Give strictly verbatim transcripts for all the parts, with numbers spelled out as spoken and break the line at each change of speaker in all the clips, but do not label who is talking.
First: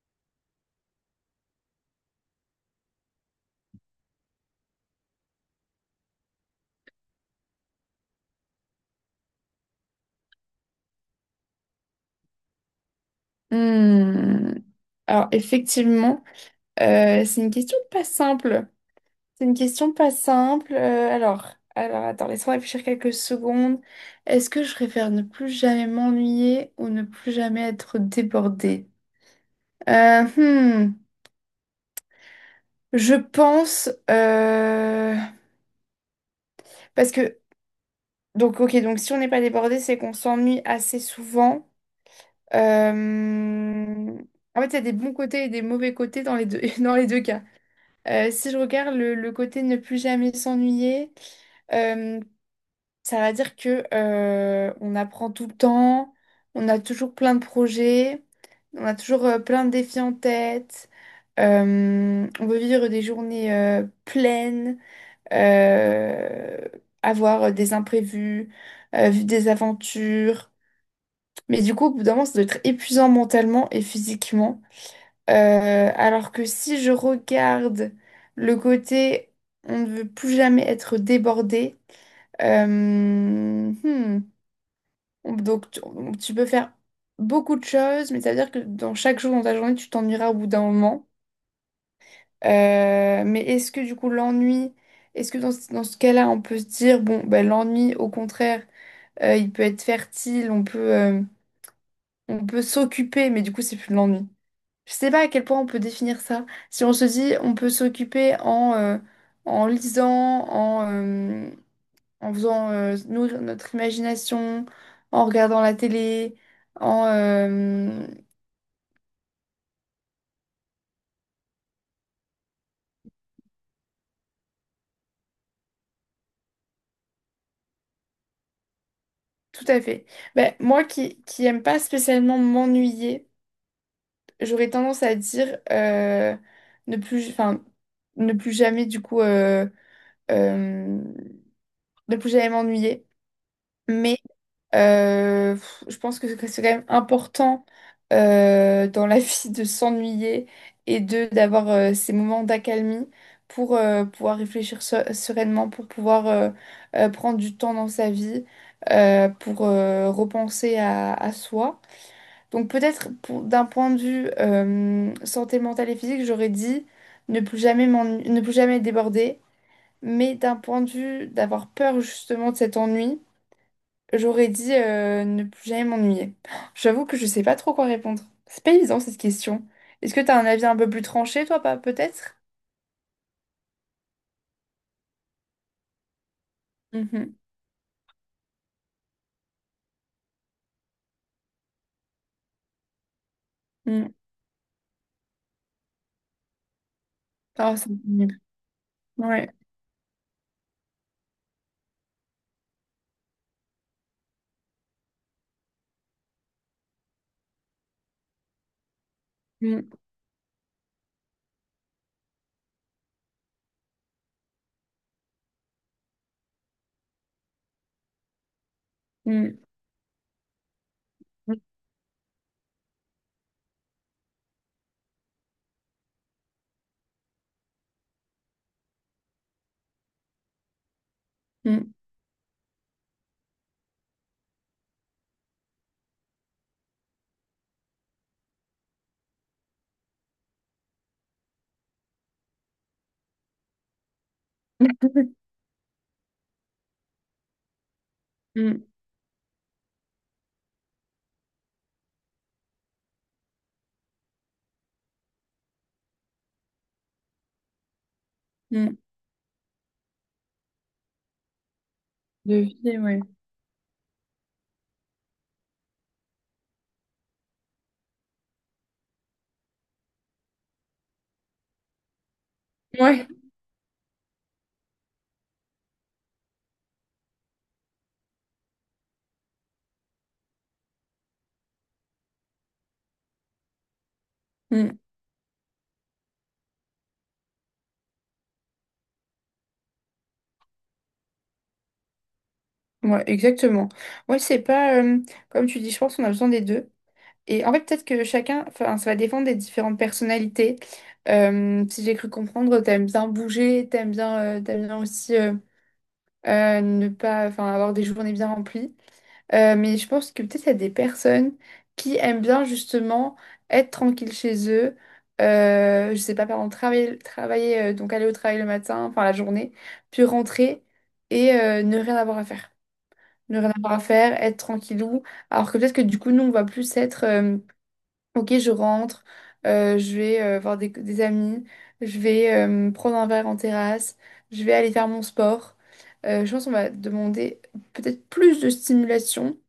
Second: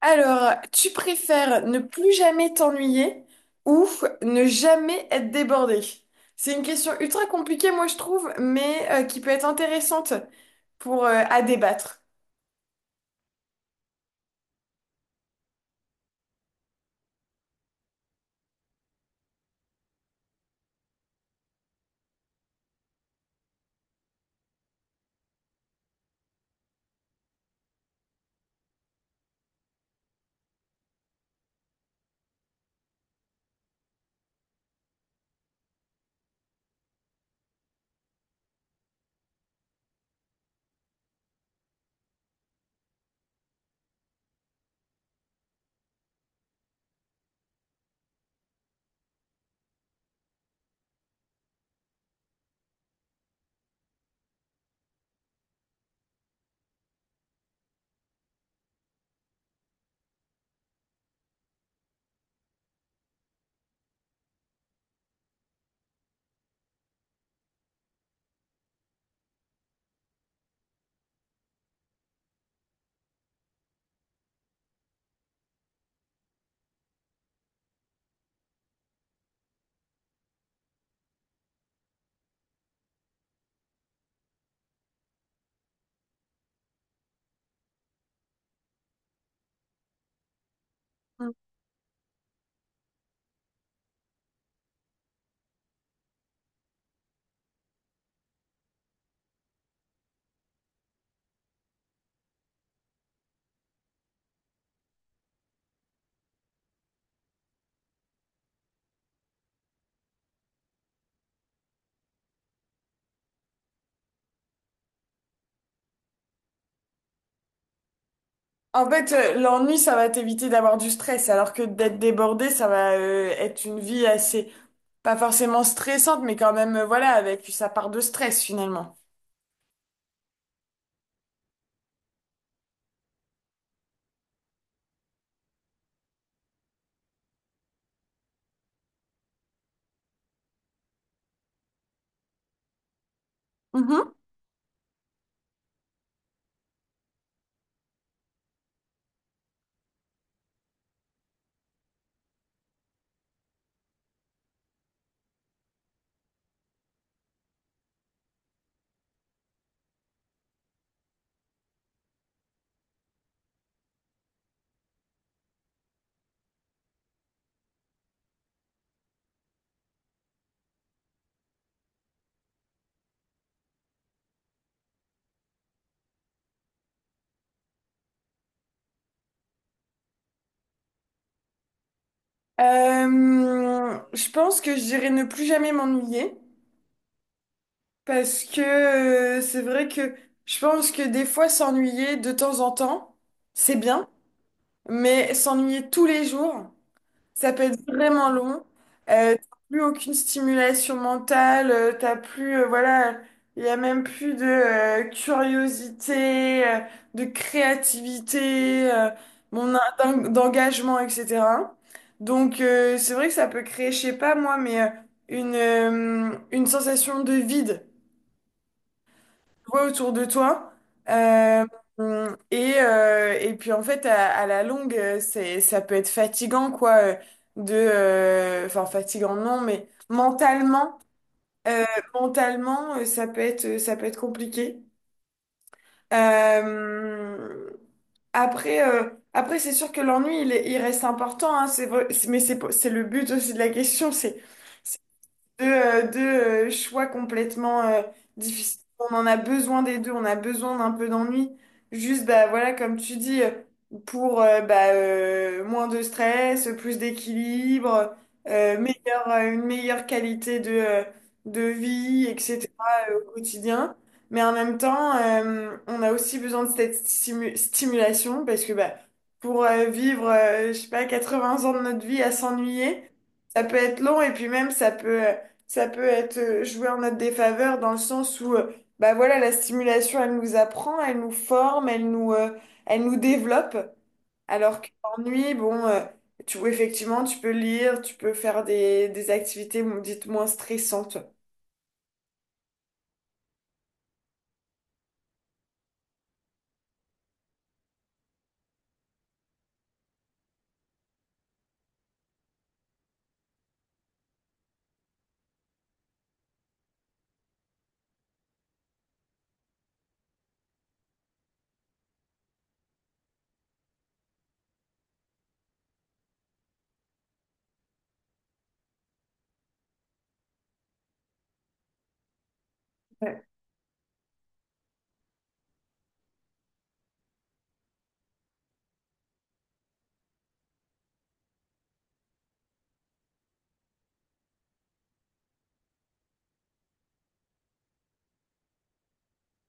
Alors, tu préfères ne plus jamais t'ennuyer ou ne jamais être débordé? C'est une question ultra compliquée, moi, je trouve, mais euh, qui peut être intéressante pour, euh, à débattre.
Hmm. Alors effectivement, euh, c'est une question pas simple. C'est une question pas simple. Euh, alors, alors attends, laisse-moi réfléchir quelques secondes. Est-ce que je préfère ne plus jamais m'ennuyer ou ne plus jamais être débordée? Euh, hmm, je pense euh, parce que donc ok, donc si on n'est pas débordé c'est qu'on s'ennuie assez souvent. Euh, En fait il y a des bons côtés et des mauvais côtés dans les deux dans les deux cas. Euh, si je regarde le, le côté ne plus jamais s'ennuyer, euh, ça va dire que euh, on apprend tout le temps, on a toujours plein de projets, on a toujours euh, plein de défis en tête, euh, on veut vivre des journées euh, pleines, euh, avoir des imprévus, euh, vivre des aventures. Mais du coup, au bout d'un moment, ça doit être épuisant mentalement et physiquement. Euh, alors que si je regarde le côté on ne veut plus jamais être débordé, euh, hmm, donc tu, tu peux faire beaucoup de choses, mais ça veut dire que dans chaque jour dans ta journée, tu t'ennuieras au bout d'un moment.
Mm.
Euh, mais est-ce que du coup l'ennui, est-ce que dans, ce dans ce cas-là, on peut se dire, bon, ben, l'ennui, au contraire, euh, il peut être fertile, on peut, euh, on peut s'occuper, mais du coup, c'est plus de l'ennui. Je sais pas à quel point on peut définir ça. Si on se dit, on peut s'occuper en, euh, en lisant, en, euh, en faisant euh, nourrir notre imagination, en regardant la télé, en... euh,
En fait, euh, l'ennui, ça va t'éviter d'avoir du stress, alors que d'être débordé, ça va euh, être une vie assez, pas forcément stressante, mais quand même, euh, voilà, avec sa part de stress, finalement.
tout à fait. Ben, moi qui, qui aime pas spécialement m'ennuyer, j'aurais tendance à dire euh, ne plus, enfin, ne plus jamais du coup... euh, euh, ne plus jamais m'ennuyer.
Mhm.
Mais Euh, pff, je pense que c'est quand même important euh, dans la vie de s'ennuyer et de d'avoir euh, ces moments d'accalmie pour euh, pouvoir réfléchir se- sereinement, pour pouvoir euh, euh, prendre du temps dans sa vie, euh, pour euh, repenser à, à soi. Donc peut-être pour- d'un point de vue euh, santé mentale et physique, j'aurais dit ne plus jamais m'ennu- ne plus jamais déborder, mais d'un point de vue d'avoir peur justement de cet ennui. J'aurais dit euh, ne plus jamais m'ennuyer. J'avoue que je sais pas trop quoi répondre. C'est pas évident cette question. Est-ce que t'as un avis un peu plus tranché, toi, pas peut-être?
Euh, je pense que je dirais ne plus jamais m'ennuyer.
Mhm.
Parce que euh, c'est vrai que je pense que des fois s'ennuyer de temps en temps, c'est bien,
Mm.
mais s'ennuyer tous les jours, ça peut
Ah,
être
c'est
vraiment
pénible.
long. Euh,
Ouais.
t'as plus aucune stimulation mentale, euh, t'as plus, euh, voilà, il y a même plus de euh, curiosité, euh, de créativité, euh, mon en-
Mm.
d'en- d'engagement, etcétéra. Donc euh, c'est vrai que ça peut créer, je sais pas moi, mais euh, une, euh, une sensation de vide
Mm.
vois autour de toi. Euh, et, euh, et puis en fait, à, à la longue, euh, c'est, ça peut être fatigant, quoi, euh, de, euh, enfin fatigant non, mais mentalement, euh,
Mm.
mentalement, euh, ça peut être, euh, ça peut être compliqué. Euh, après, euh, après, c'est sûr que l'ennui, il, est- il reste important, hein, c'est vrai, c'est- mais c'est, pas- c'est le but aussi de la question, c'est
Mm.
deux, euh, deux, euh, choix complètement euh, difficiles.
Mm.
On en a besoin des deux, on a besoin d'un peu d'ennui. Juste, bah, voilà, comme tu dis, euh, pour euh, bah, euh, moins de stress, plus d'équilibre, euh,
Mm.
meilleure, euh, une meilleure qualité de, euh, de vie,
De
etcétéra,
vie,
euh,
ouais.
au quotidien. Mais en même temps, euh, on a aussi besoin de cette stimu- stimulation parce que bah, pour euh, vivre, euh, je sais pas, quatre-vingts ans de notre vie à s'ennuyer,
Ouais.
ça peut être long et puis même ça peut... euh, ça peut être euh, joué en notre défaveur dans le sens où, euh, bah voilà, la stimulation, elle nous apprend, elle nous forme, elle nous, euh, elle nous développe. Alors que
Mm.
l'ennui, bon, euh, tu, effectivement, tu peux lire, tu peux faire des, des activités, dites moins stressantes.
Ouais, exactement. Ouais, c'est pas euh, comme tu dis, je pense qu'on a besoin des deux. Et en fait, peut-être que chacun, enfin, ça va dépendre des différentes personnalités. Euh, si j'ai cru comprendre, t'aimes bien bouger, t'aimes bien, euh, t'aimes bien aussi, euh, euh, ne pas, enfin, avoir des journées bien remplies. Euh, mais je pense que peut-être il y a des personnes qui aiment bien justement être tranquille chez eux. Euh, je sais pas, par exemple, travailler, travailler, euh, donc aller au travail le matin, enfin la journée, puis rentrer et euh, ne rien avoir à faire. Ne rien avoir à faire, être tranquillou. Alors que peut-être que du coup, nous, on va plus être euh, ok, je rentre, euh, je vais euh, voir des, des amis, je vais euh, me prendre un verre en terrasse, je vais aller faire mon sport. Euh, je pense qu'on va demander peut-être plus de stimulation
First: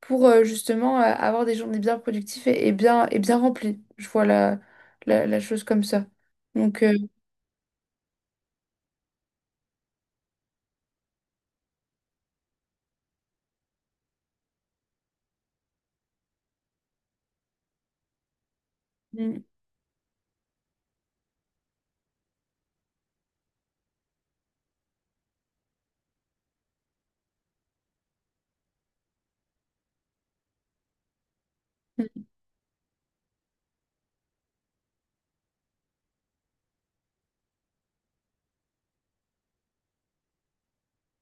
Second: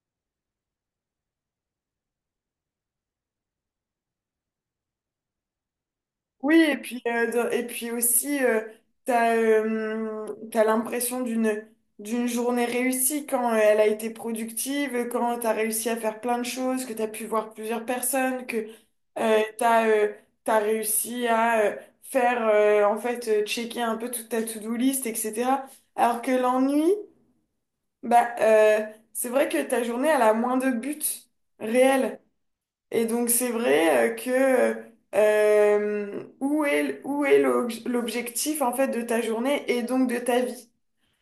pour euh, justement euh, avoir des journées bien productives et, et bien, et bien remplies. Je vois la, la, la chose comme ça.
Oui, et
Donc, euh,
puis, euh, dans- et puis aussi, euh, t'as, euh, t'as l'impression d'une, d'une journée réussie quand euh, elle a été productive, quand t'as réussi à faire plein de choses, que t'as pu voir plusieurs personnes, que euh,
mm.
t'as, euh, t'as réussi à euh, faire, euh, en fait, euh, checker un peu toute ta to-do list, etcétéra. Alors que l'ennui, bah, euh, c'est vrai que ta journée, elle a moins de buts réels
Mm.
et donc c'est vrai euh, que euh, où est, où est l'obj- l'objectif en fait de ta journée et donc de ta vie?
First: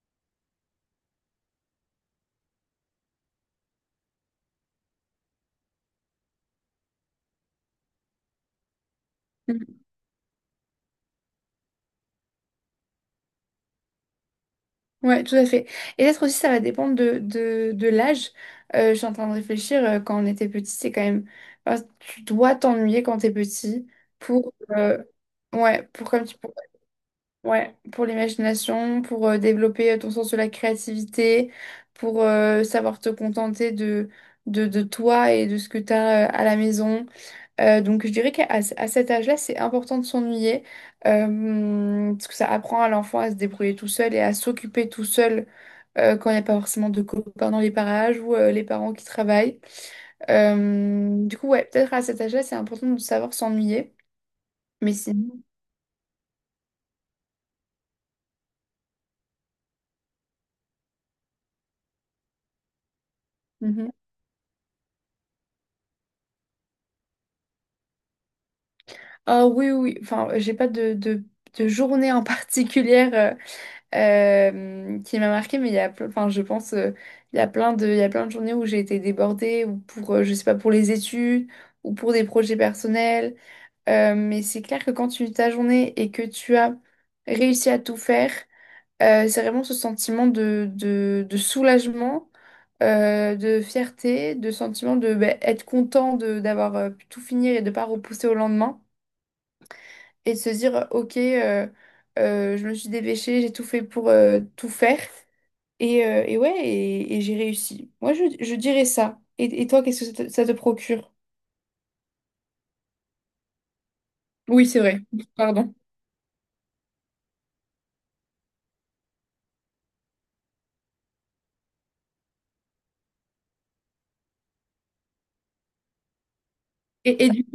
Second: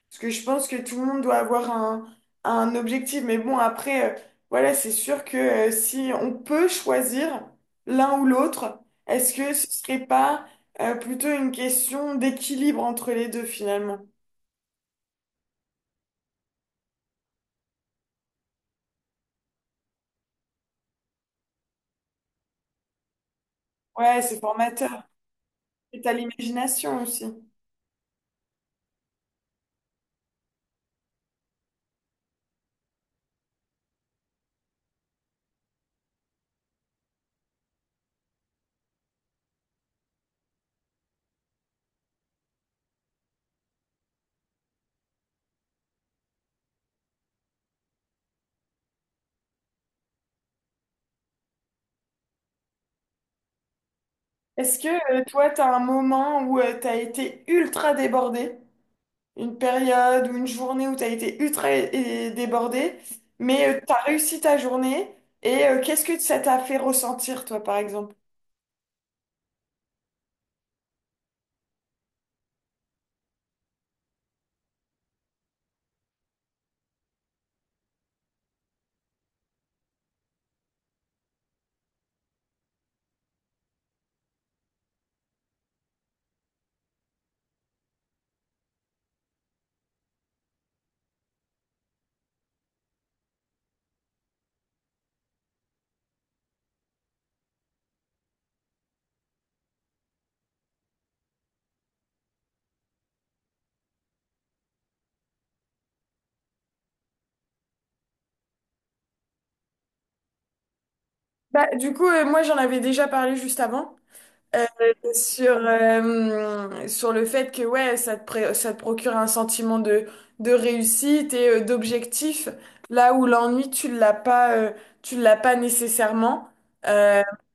Parce que je pense que tout le monde doit avoir un, un objectif. Mais bon, après, euh, voilà, c'est sûr que euh, si on peut choisir l'un ou l'autre, est-ce que ce
Mm.
serait pas euh, plutôt une question d'équilibre entre les deux finalement?
Ouais, tout à fait. Et peut-être aussi, ça va dépendre de, de, de l'âge. Euh, je suis en train de réfléchir, euh, quand on était petit, c'est quand même… enfin, tu dois t'ennuyer quand t'es petit
Ouais, c'est
pour…
formateur.
euh, ouais,
Et
pour
t'as
comme tu… pour-
l'imagination aussi.
ouais, pour l'imagination, pour euh, développer euh, ton sens de la créativité, pour euh, savoir te contenter de, de, de toi et de ce que t'as euh, à la maison. Euh, donc je dirais qu'à à ce- à cet âge-là, c'est important de s'ennuyer, euh, parce que ça apprend à l'enfant à se débrouiller tout seul et à s'occuper tout seul euh, quand il n'y a pas forcément de copains dans les parages ou euh, les parents qui travaillent. Euh, du coup, ouais, peut-être à cet âge-là, c'est important de savoir s'ennuyer.
Est-ce que
Mais
euh,
sinon.
toi, t'as un moment où tu t'as été ultra débordé? Une période ou une journée où tu as été ultra é- débordé, mais
Mhm.
tu as réussi ta journée et euh, qu'est-ce que ça t'a fait ressentir, toi, par exemple?
Ah oui, oui, oui. Enfin, j'ai pas de, de, de journée en particulière euh, euh, qui m'a marquée, mais il y a, ple- enfin, je pense, euh, il y a plein de, il y a plein de journées où j'ai été débordée, ou pour, euh, je sais pas, pour les études, ou pour des projets personnels. Euh, mais c'est clair que quand tu ta journée et que tu as réussi à tout faire, Euh, c'est vraiment ce sentiment de, de, de soulagement, euh, de fierté, de sentiment de ben, être content de d'avoir euh, pu tout finir et de pas repousser au lendemain. Et de se dire, euh, ok, euh, euh, je me suis dépêchée, j'ai tout fait pour euh, tout faire. Et, euh, et ouais, et, et j'ai réussi. Moi, je, je dirais ça. Et, et toi, qu'est-ce que ça te, ça te procure?
Bah, du coup, euh, moi, j'en avais déjà parlé juste avant. euh,
Oui, c'est vrai.
sur,
Pardon.
euh, sur le fait que ouais, ça te, pré- ça te procure un sentiment de, de réussite et euh, d'objectif, là où l'ennui, tu l'as pas, euh, tu l'as pas nécessairement. Euh,
Et, et, du,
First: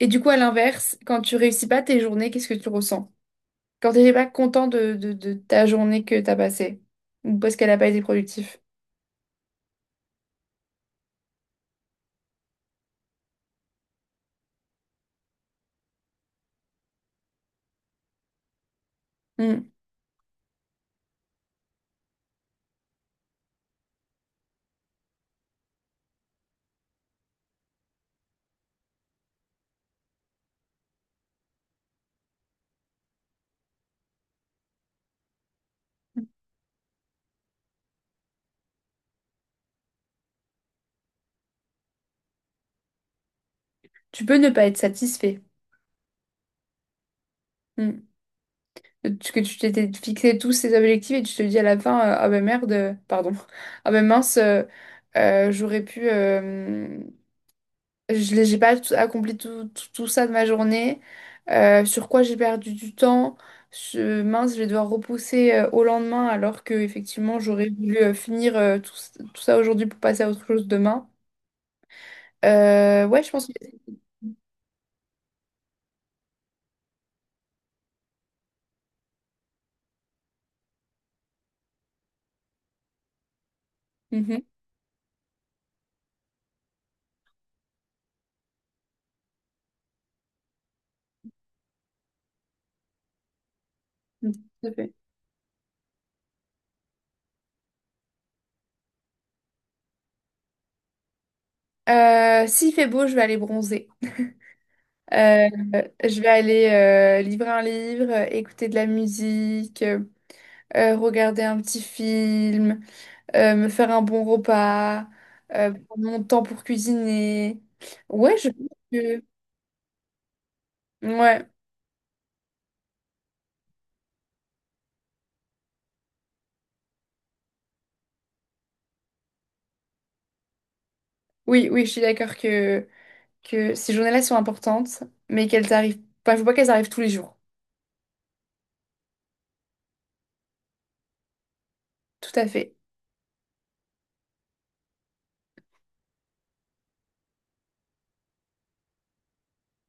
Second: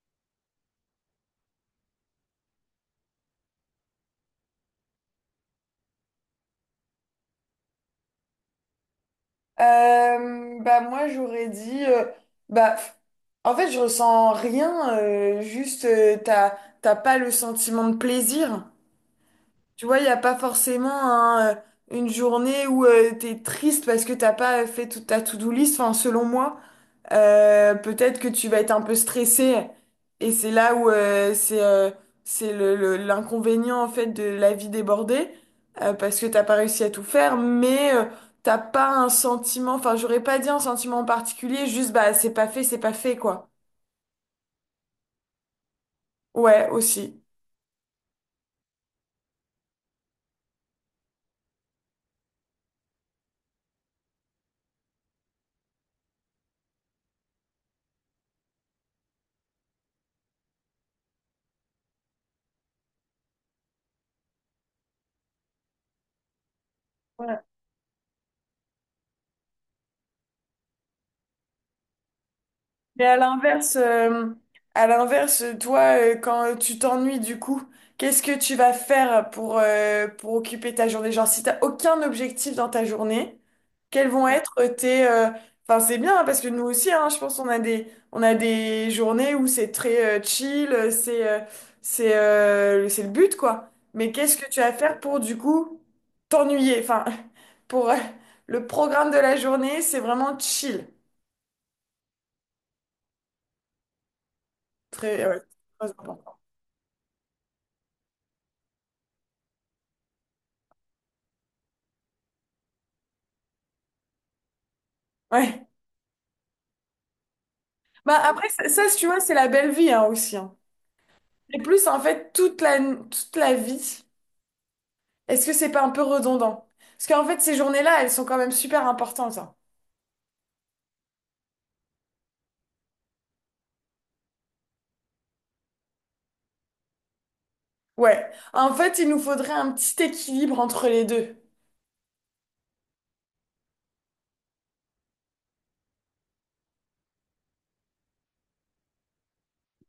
et du coup, à l'inverse, quand tu réussis pas tes journées, qu'est-ce que tu ressens? Quand t'es pas content de, de, de ta journée que t'as passée, ou parce qu'elle n'a pas été productive.
Euh, bah moi j'aurais dit euh, bah f- en fait je ressens rien, euh, juste euh, t'as, t'as pas le sentiment de plaisir,
Mm.
tu vois, il y a pas forcément un, euh, une journée où euh, t'es triste parce que t'as pas fait toute ta to-do list, enfin selon moi. Euh, peut-être que tu vas être un peu stressé et c'est là où euh, c'est euh, c'est le, le- l'inconvénient en fait de la vie débordée, euh, parce que t'as pas réussi à tout faire, mais euh, t'as pas un sentiment, enfin j'aurais pas dit un sentiment en particulier, juste bah c'est pas fait, c'est pas fait, quoi.
Tu peux ne pas être satisfait.
Ouais, aussi.
Mm. Tu- Que tu t'étais fixé tous ces objectifs et tu te dis à la fin, euh, ah ben merde, euh, pardon, ah ben mince, euh, euh, j'aurais pu, euh, je l'ai- j'ai pas tout- accompli tout, tout, tout ça de ma journée, Euh, sur quoi j'ai perdu du temps. Je- mince, je vais devoir repousser euh, au lendemain alors que effectivement j'aurais voulu euh, finir euh, tout, tout ça aujourd'hui pour passer à autre chose demain.
Mais
Euh,
à
ouais, je pense que…
l'inverse, euh, à l'inverse, toi, euh, quand tu t'ennuies du coup, qu'est-ce que tu vas faire pour, euh, pour occuper ta journée? Genre, si t'as aucun objectif dans ta journée, quels vont
Mhm.
être tes... euh, Enfin, c'est bien, hein, parce que nous aussi, hein, je pense qu'on a des, on a des journées où c'est très euh, chill, euh, c'est euh, c'est euh, c'est le but, quoi. Mais
Mhm,
qu'est-ce que tu vas
tout à
faire pour, du coup, t'ennuyer? Enfin, pour euh, le programme de la journée, c'est vraiment chill.
fait. Euh, s'il fait beau, je vais aller bronzer.
Très, ouais,
Euh,
très
je vais
important.
aller euh, livrer un livre, euh, écouter de la musique, euh, euh, regarder un petit film, euh, me faire un bon repas,
Ouais.
euh, prendre mon temps pour cuisiner.
Bah
Ouais,
après,
je pense
ça, ça, si tu vois,
que…
c'est la belle vie, hein, aussi, hein.
Ouais,
Et plus, en fait, toute la, toute la vie, est-ce que c'est pas un peu redondant? Parce qu'en fait, ces journées-là, elles sont quand même super importantes, hein.
oui, oui, je suis d'accord que, que ces journées-là sont importantes, mais qu'elles arrivent… Enfin, faut pas qu'elles arrivent tous les jours.
Ouais. En fait, il nous faudrait un petit équilibre entre les deux.
Tout à fait.